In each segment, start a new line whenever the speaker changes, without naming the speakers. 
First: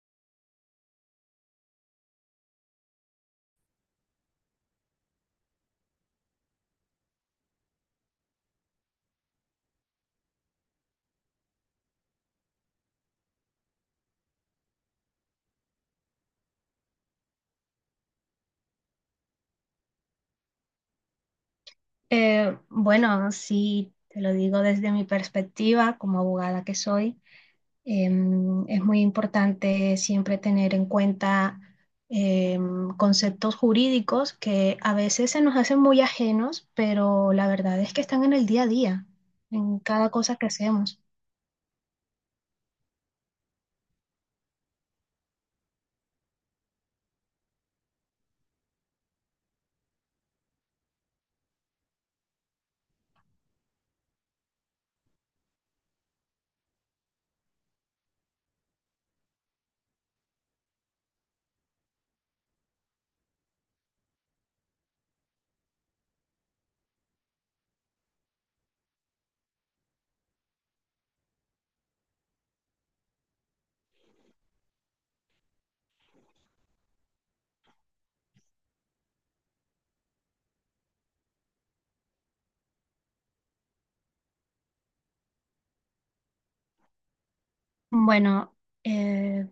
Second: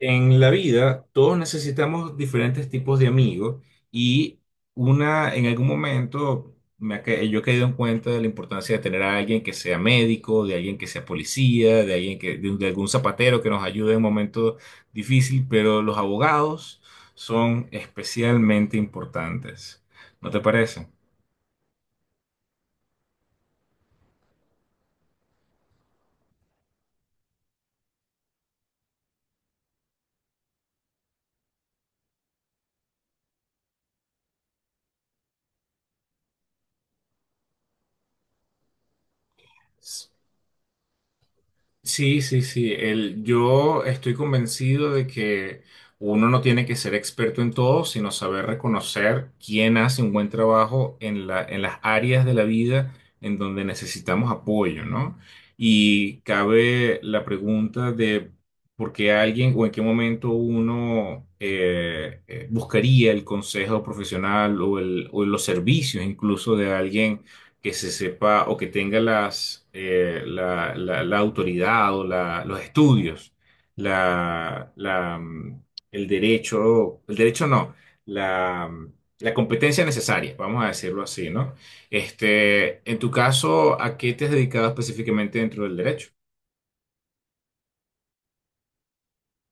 En la vida, todos necesitamos diferentes tipos de amigos y una, en algún momento, yo he caído en cuenta de la importancia de tener a alguien que sea médico, de alguien que sea policía, de alguien de algún zapatero que nos ayude en un momento difícil, pero los abogados son especialmente importantes. ¿No te parece?
Bueno, sí, te lo digo desde mi perspectiva como abogada que soy, es muy importante siempre tener en cuenta conceptos jurídicos que a veces se nos hacen muy ajenos, pero la verdad es que están en el día a día, en cada cosa que hacemos.
Sí, sí, sí. El, yo estoy convencido de que uno no tiene que ser experto en todo, sino saber reconocer quién hace un buen trabajo en las áreas de la vida en donde necesitamos apoyo, ¿no? Y cabe la pregunta de por qué alguien o en qué momento uno buscaría el consejo profesional o los servicios incluso de alguien que se sepa o que tenga la autoridad o los estudios, la, la, mm, el derecho no, la, mm, la competencia necesaria, vamos a decirlo así, ¿no? Este, en tu caso, ¿a qué te has dedicado específicamente dentro del derecho?
Bueno, eh,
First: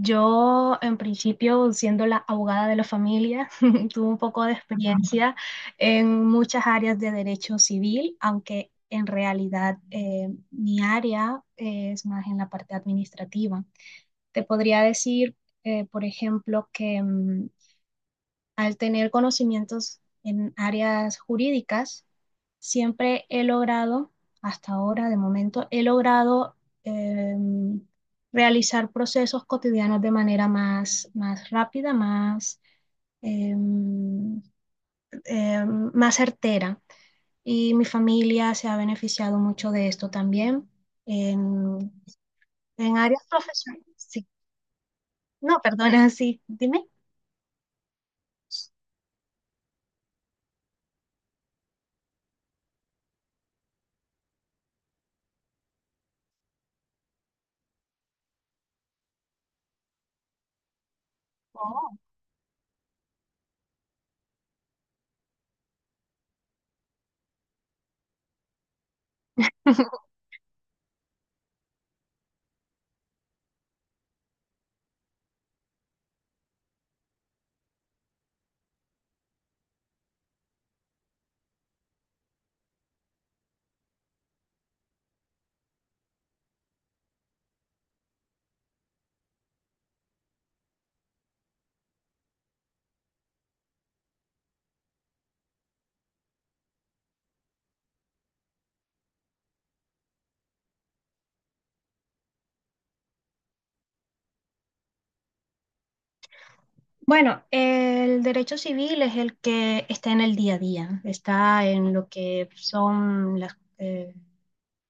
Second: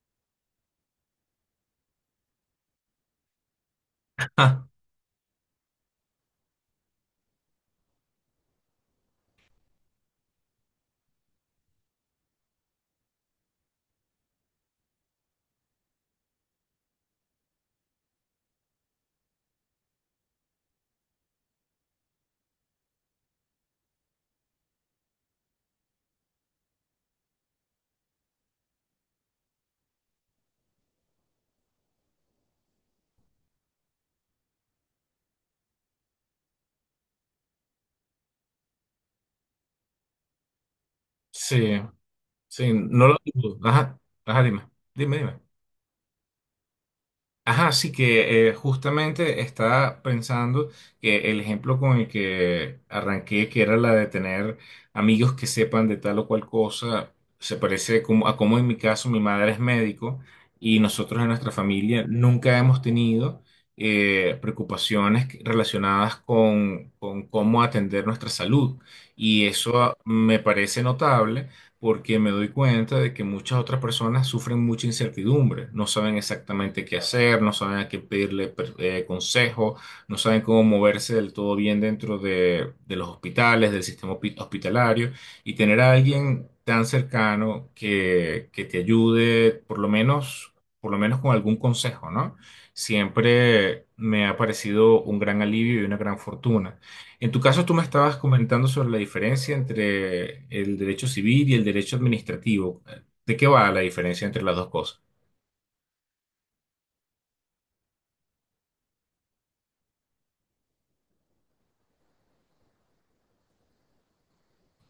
Yo, en principio, siendo la abogada de la familia, tuve un poco de experiencia en muchas áreas de derecho civil, aunque en realidad mi área es más en la parte administrativa. Te podría decir, por ejemplo, que al tener conocimientos en áreas jurídicas, siempre he logrado, hasta ahora de momento, he logrado eh, realizar procesos cotidianos de manera más rápida, eh, más certera. Y mi familia se ha beneficiado mucho de esto también.
Sí,
En,
sí,
en
no lo
áreas
dudo.
profesionales,
Ajá,
sí.
ajá, dime, dime, dime.
No, perdona, sí, dime.
Ajá, sí que justamente estaba pensando que el ejemplo con el que arranqué, que era la de tener amigos que sepan de tal o cual cosa, se parece como, a como en mi caso mi madre es médico y nosotros en nuestra familia nunca hemos tenido preocupaciones relacionadas con cómo atender nuestra salud. Y eso
Oh.
me parece notable porque me doy cuenta de que muchas otras personas sufren mucha incertidumbre, no saben exactamente qué hacer, no saben a qué pedirle consejo, no saben cómo moverse del todo bien de los hospitales, del sistema hospitalario, y tener a alguien tan cercano que te ayude por lo menos con algún consejo, ¿no? Siempre me ha parecido un gran alivio y una gran fortuna. En tu caso, tú me estabas comentando sobre la diferencia entre el derecho civil y el derecho administrativo. ¿De qué va la diferencia entre las dos cosas?
Bueno, el derecho civil es el que está en el día a día, está en lo que son las,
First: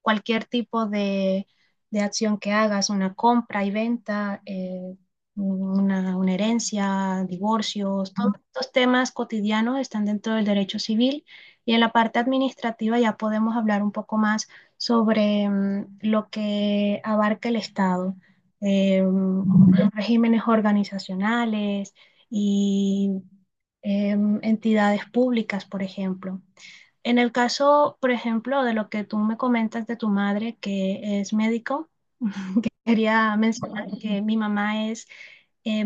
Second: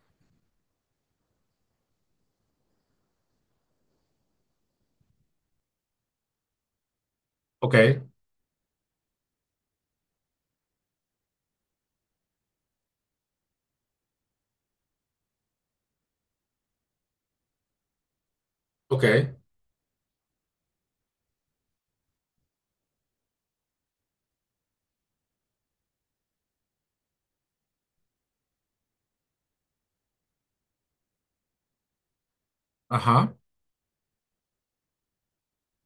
cualquier tipo de acción que hagas, una compra y venta, una herencia,
Ok,
divorcios, todos estos temas cotidianos están dentro del derecho civil y en la parte administrativa ya podemos hablar un poco más sobre lo que abarca el Estado,
ok.
los regímenes organizacionales y entidades públicas, por ejemplo. En el caso, por ejemplo, de lo que tú me comentas de tu madre, que es médico,
Ajá,
quería mencionar que mi mamá es eh,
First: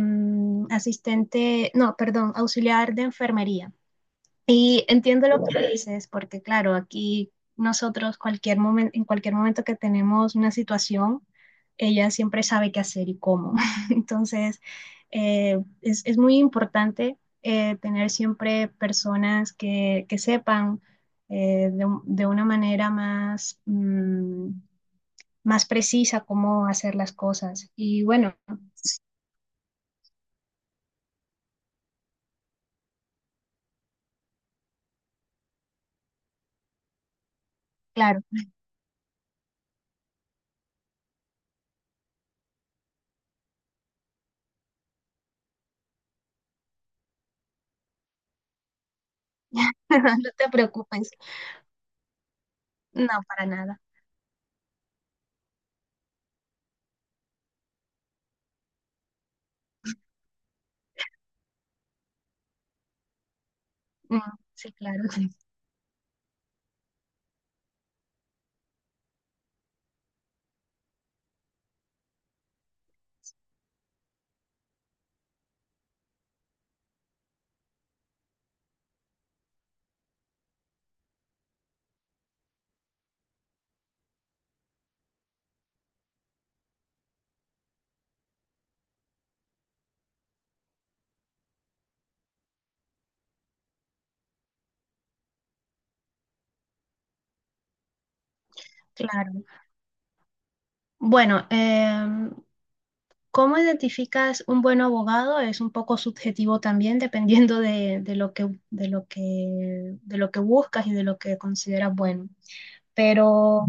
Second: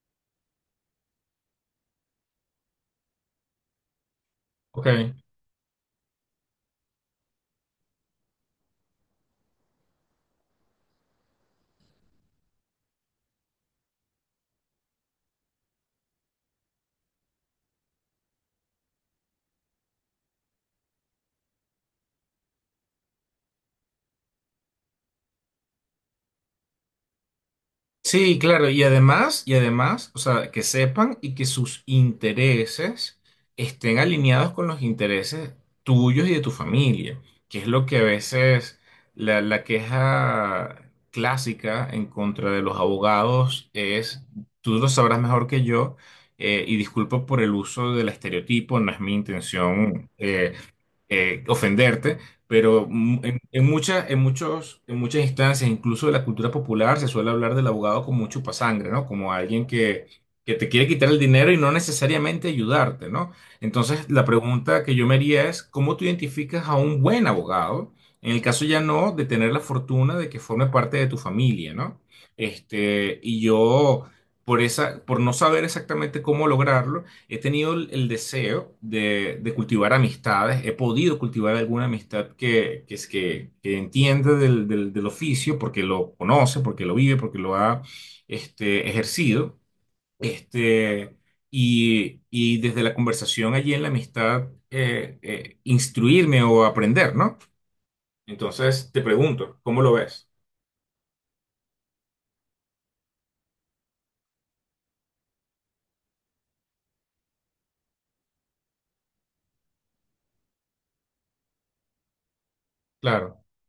asistente, no, perdón, auxiliar de enfermería. Y
ok.
entiendo lo que dices, porque claro, aquí nosotros cualquier momento, en cualquier momento que tenemos una situación, ella siempre sabe qué hacer y cómo. Entonces, es muy importante tener siempre personas que, sepan de una manera más precisa cómo hacer las cosas. Y
Sí, claro, y además, o sea, que sepan y que sus intereses estén alineados con los intereses tuyos y de tu familia, que es lo que a
claro,
veces la queja clásica en contra de los abogados es, tú lo sabrás mejor que yo, y disculpa por el uso del estereotipo, no es mi intención,
no te preocupes,
ofenderte, pero
no, para
en
nada.
muchas, en muchas instancias, incluso de la cultura popular, se suele hablar del abogado como un chupasangre, ¿no? Como alguien que te quiere quitar el dinero y no necesariamente ayudarte, ¿no? Entonces,
Mm,
la
sí,
pregunta que
claro,
yo me haría es, ¿cómo tú identificas a un buen abogado? En el caso ya no de tener la fortuna de que forme parte de tu familia, ¿no? Este, y yo, por esa, por no saber exactamente cómo lograrlo, he tenido el deseo de cultivar amistades, he podido cultivar alguna amistad que entiende del oficio, porque lo conoce, porque lo vive, porque lo ha este, ejercido. Este, y desde la conversación allí en la amistad, instruirme o aprender, ¿no? Entonces te
claro.
pregunto, ¿cómo lo ves?
Bueno, ¿cómo identificas un buen abogado? Es un poco subjetivo también, dependiendo de lo que buscas y de lo que consideras bueno.
Claro.
Pero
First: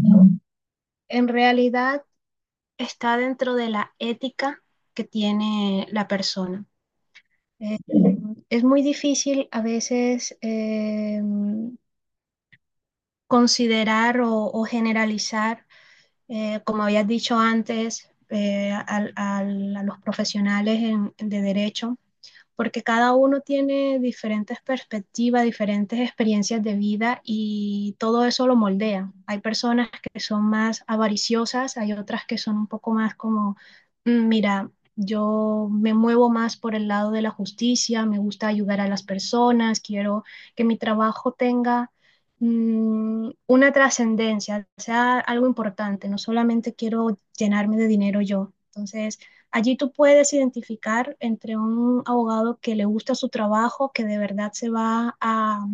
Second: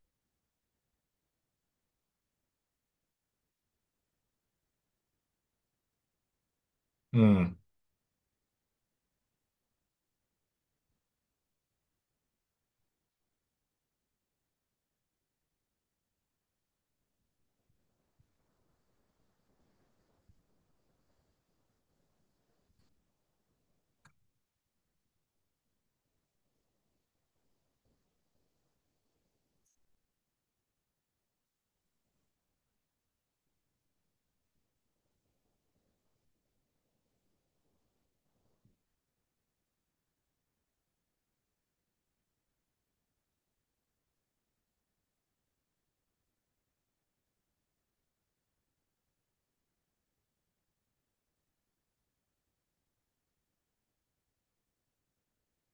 en realidad está dentro de la ética que tiene la persona.
Mm.
Eh, es muy difícil a veces considerar o generalizar como habías dicho antes, a los profesionales de derecho, porque cada uno tiene diferentes perspectivas, diferentes experiencias de vida y todo eso lo moldea. Hay personas que son más avariciosas, hay otras que son un poco más como: Mira, yo me muevo más por el lado de la justicia, me gusta ayudar a las personas, quiero que mi trabajo tenga una trascendencia, sea algo importante, no solamente quiero llenarme de dinero yo". Entonces, allí tú puedes identificar entre un abogado que le gusta su trabajo, que de verdad se va a,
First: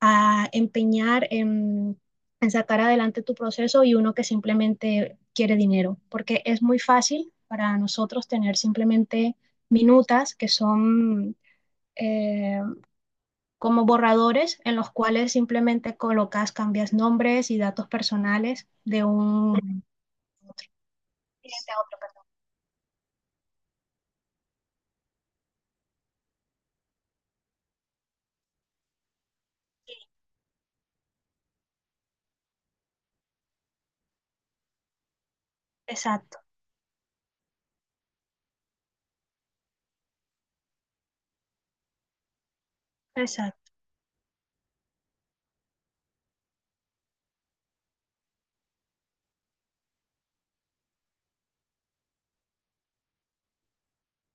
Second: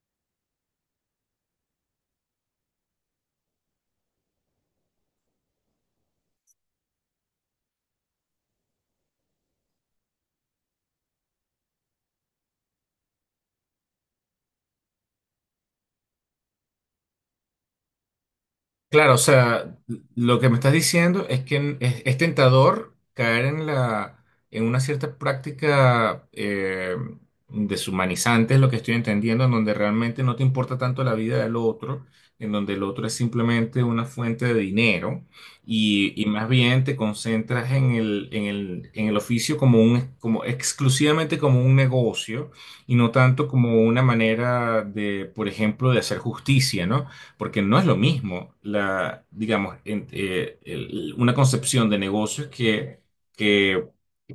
a empeñar en sacar adelante tu proceso, y uno que simplemente quiere dinero, porque es muy fácil para nosotros tener simplemente minutas que son eh, como borradores en los cuales simplemente colocas, cambias nombres y datos personales de
Claro, o sea,
un
lo que me estás diciendo es que
cliente a otro.
es tentador caer en la, en una cierta práctica deshumanizante, es lo que estoy entendiendo, en donde realmente no te importa tanto la vida del otro, en donde el otro es simplemente una fuente de dinero y
Exacto,
más bien te concentras en el oficio como un, como exclusivamente como un negocio y no tanto
exacto.
como una manera de, por ejemplo, de hacer justicia, ¿no? Porque no es lo mismo, la, digamos, una concepción de negocios que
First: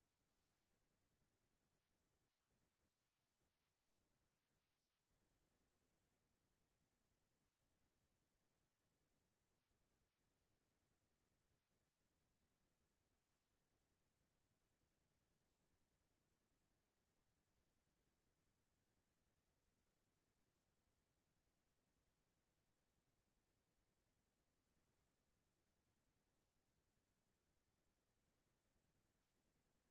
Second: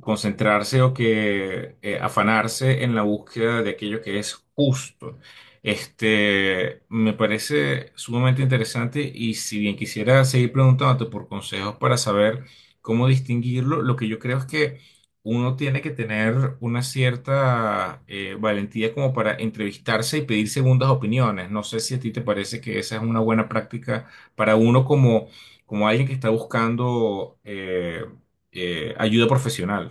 concentrarse o que afanarse en la búsqueda de aquello que es justo. Este, me parece sumamente interesante y si bien quisiera seguir preguntándote por consejos para saber cómo distinguirlo, lo que yo creo es que uno tiene que tener una cierta valentía como para entrevistarse y pedir segundas opiniones. No sé si a ti te parece que esa es una buena práctica para uno como, como alguien que está buscando ayuda profesional.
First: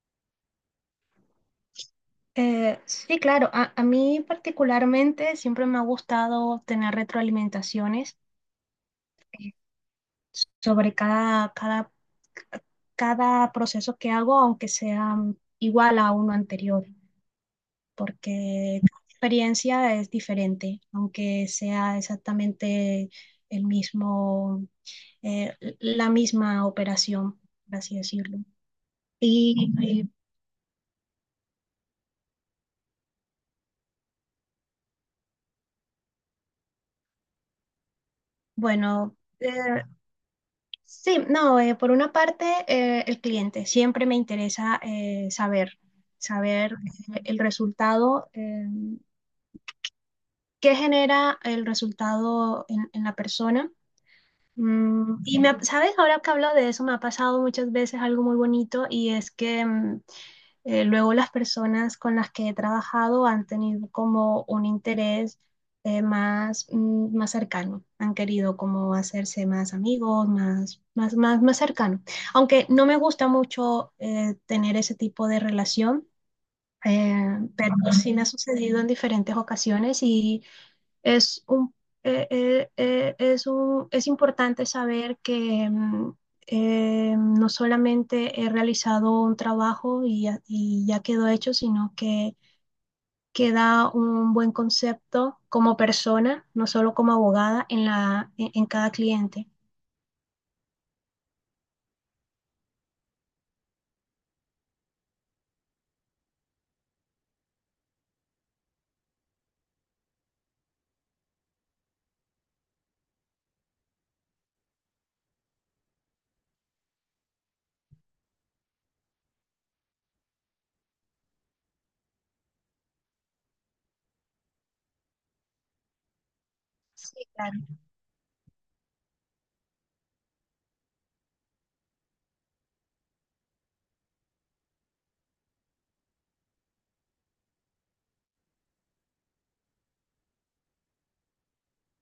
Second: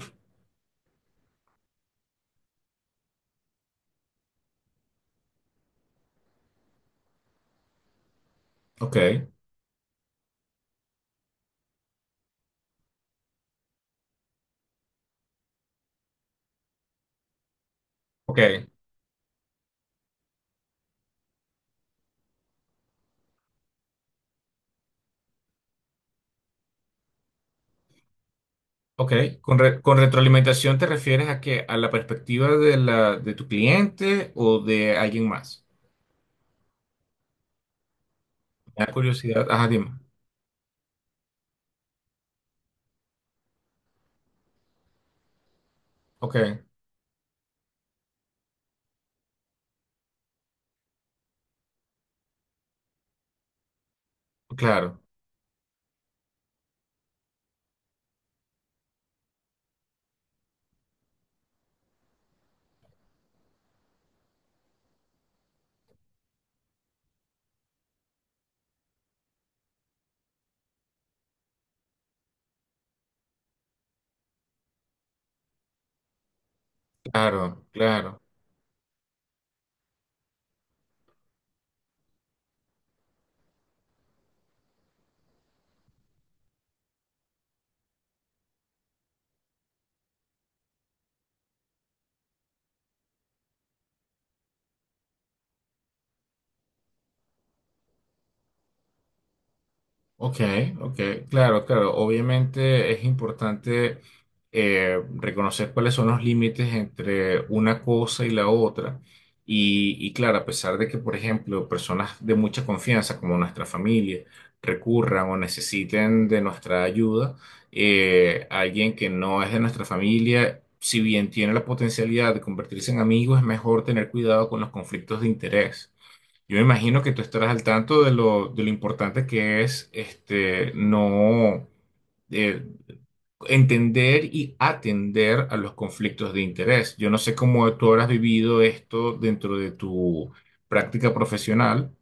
Sí, claro, a mí particularmente siempre me ha gustado tener retroalimentaciones
Ok,
eh, sobre cada proceso que hago, aunque sea igual a uno anterior,
ok,
porque cada experiencia es diferente, aunque sea exactamente el mismo, la misma operación, por así decirlo.
ok.
Y,
Con
y,
retroalimentación te refieres a que a la perspectiva de la, de tu cliente o de alguien más. Me da
bueno.
curiosidad. Ajá, dime.
Sí, no, por una parte, el cliente. Siempre me interesa saber,
Ok,
saber el resultado, qué genera el resultado en la persona.
claro,
¿Sabes? Ahora que hablo de eso, me ha pasado muchas veces algo muy bonito, y es que luego las personas con las que he trabajado han tenido como un interés más, más cercano, han querido como hacerse más amigos, más cercano. Aunque no me gusta mucho tener ese tipo de relación,
claro,
pero sí
claro.
me ha sucedido en diferentes ocasiones. Y es un, es importante saber que no solamente he realizado un trabajo y ya, quedó hecho, sino que queda un buen concepto como persona, no solo como abogada, en cada cliente.
Ok, ok, claro, claro. Obviamente es importante reconocer cuáles son los límites entre una cosa y la otra. Y claro, a pesar de que, por ejemplo, personas de mucha confianza, como nuestra familia, recurran o necesiten de nuestra ayuda, alguien que no es de nuestra familia, si bien tiene la potencialidad de convertirse en amigo, es mejor tener cuidado con los conflictos de interés. Yo me imagino que
Sí,
tú estarás
claro.
al tanto de lo importante que es este, no eh, entender y atender a los conflictos de interés. Yo no sé cómo tú habrás vivido esto dentro de tu práctica profesional.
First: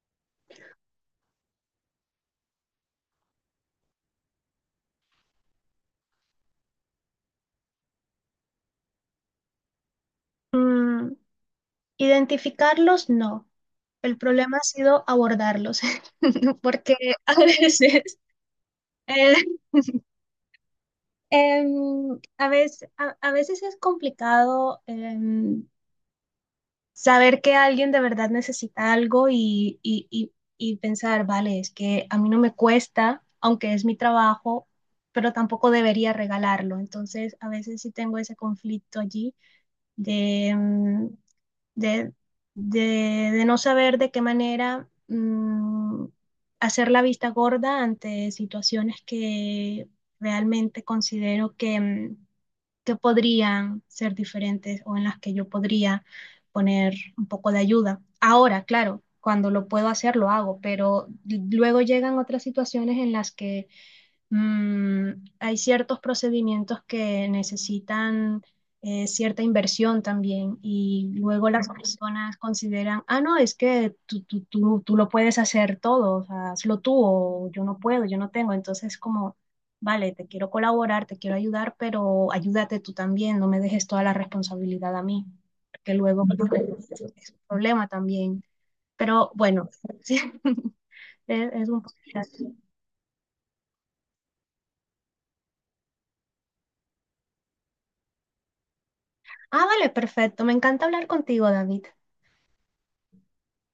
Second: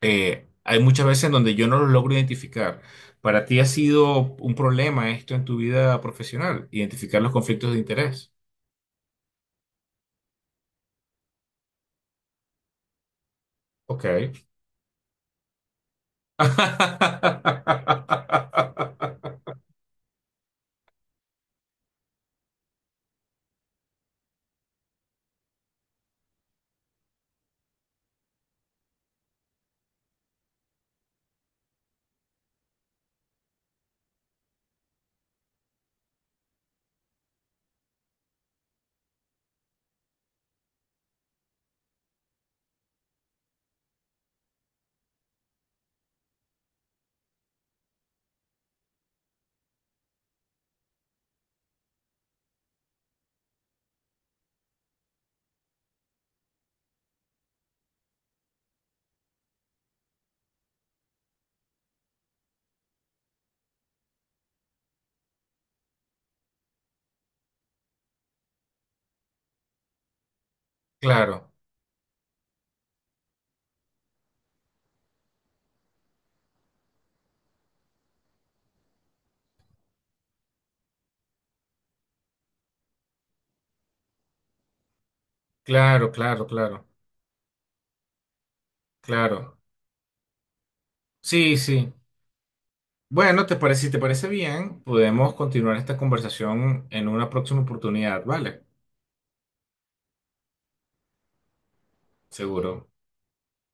Hay muchas veces en donde yo no lo logro identificar. ¿Para ti ha sido un problema esto en tu vida profesional? Identificar los conflictos de interés.
Mm, Identificarlos, no. El
Ok.
problema ha sido abordarlos, porque a veces... eh, Em, a veces es complicado saber que alguien de verdad necesita algo y pensar, vale, es que a mí no me cuesta, aunque es mi trabajo, pero tampoco debería regalarlo. Entonces, a veces sí tengo ese conflicto allí de, em, de, de no saber de qué manera hacer la vista gorda ante situaciones que realmente considero que podrían ser diferentes, o en las que yo podría poner un poco de ayuda. Ahora, claro, cuando lo puedo hacer, lo hago, pero luego llegan otras situaciones en las que Mm, hay ciertos procedimientos que necesitan cierta inversión también, y luego
Claro,
las, ujú, personas consideran: ah, no, es que tú, lo puedes hacer todo, o sea, hazlo tú, o yo no puedo, yo no tengo. Entonces como, vale, te quiero colaborar, te quiero ayudar, pero ayúdate tú también, no me dejes toda la responsabilidad a mí, porque
claro,
luego pues,
claro, claro.
ujú, es un problema también. Pero
Claro,
bueno, sí, es,
sí,
es un
sí.
poquito así.
Bueno, te parece, si te parece bien, podemos continuar esta conversación en una próxima oportunidad, ¿vale?
Ah, vale, perfecto. Me encanta hablar contigo, David.
Seguro.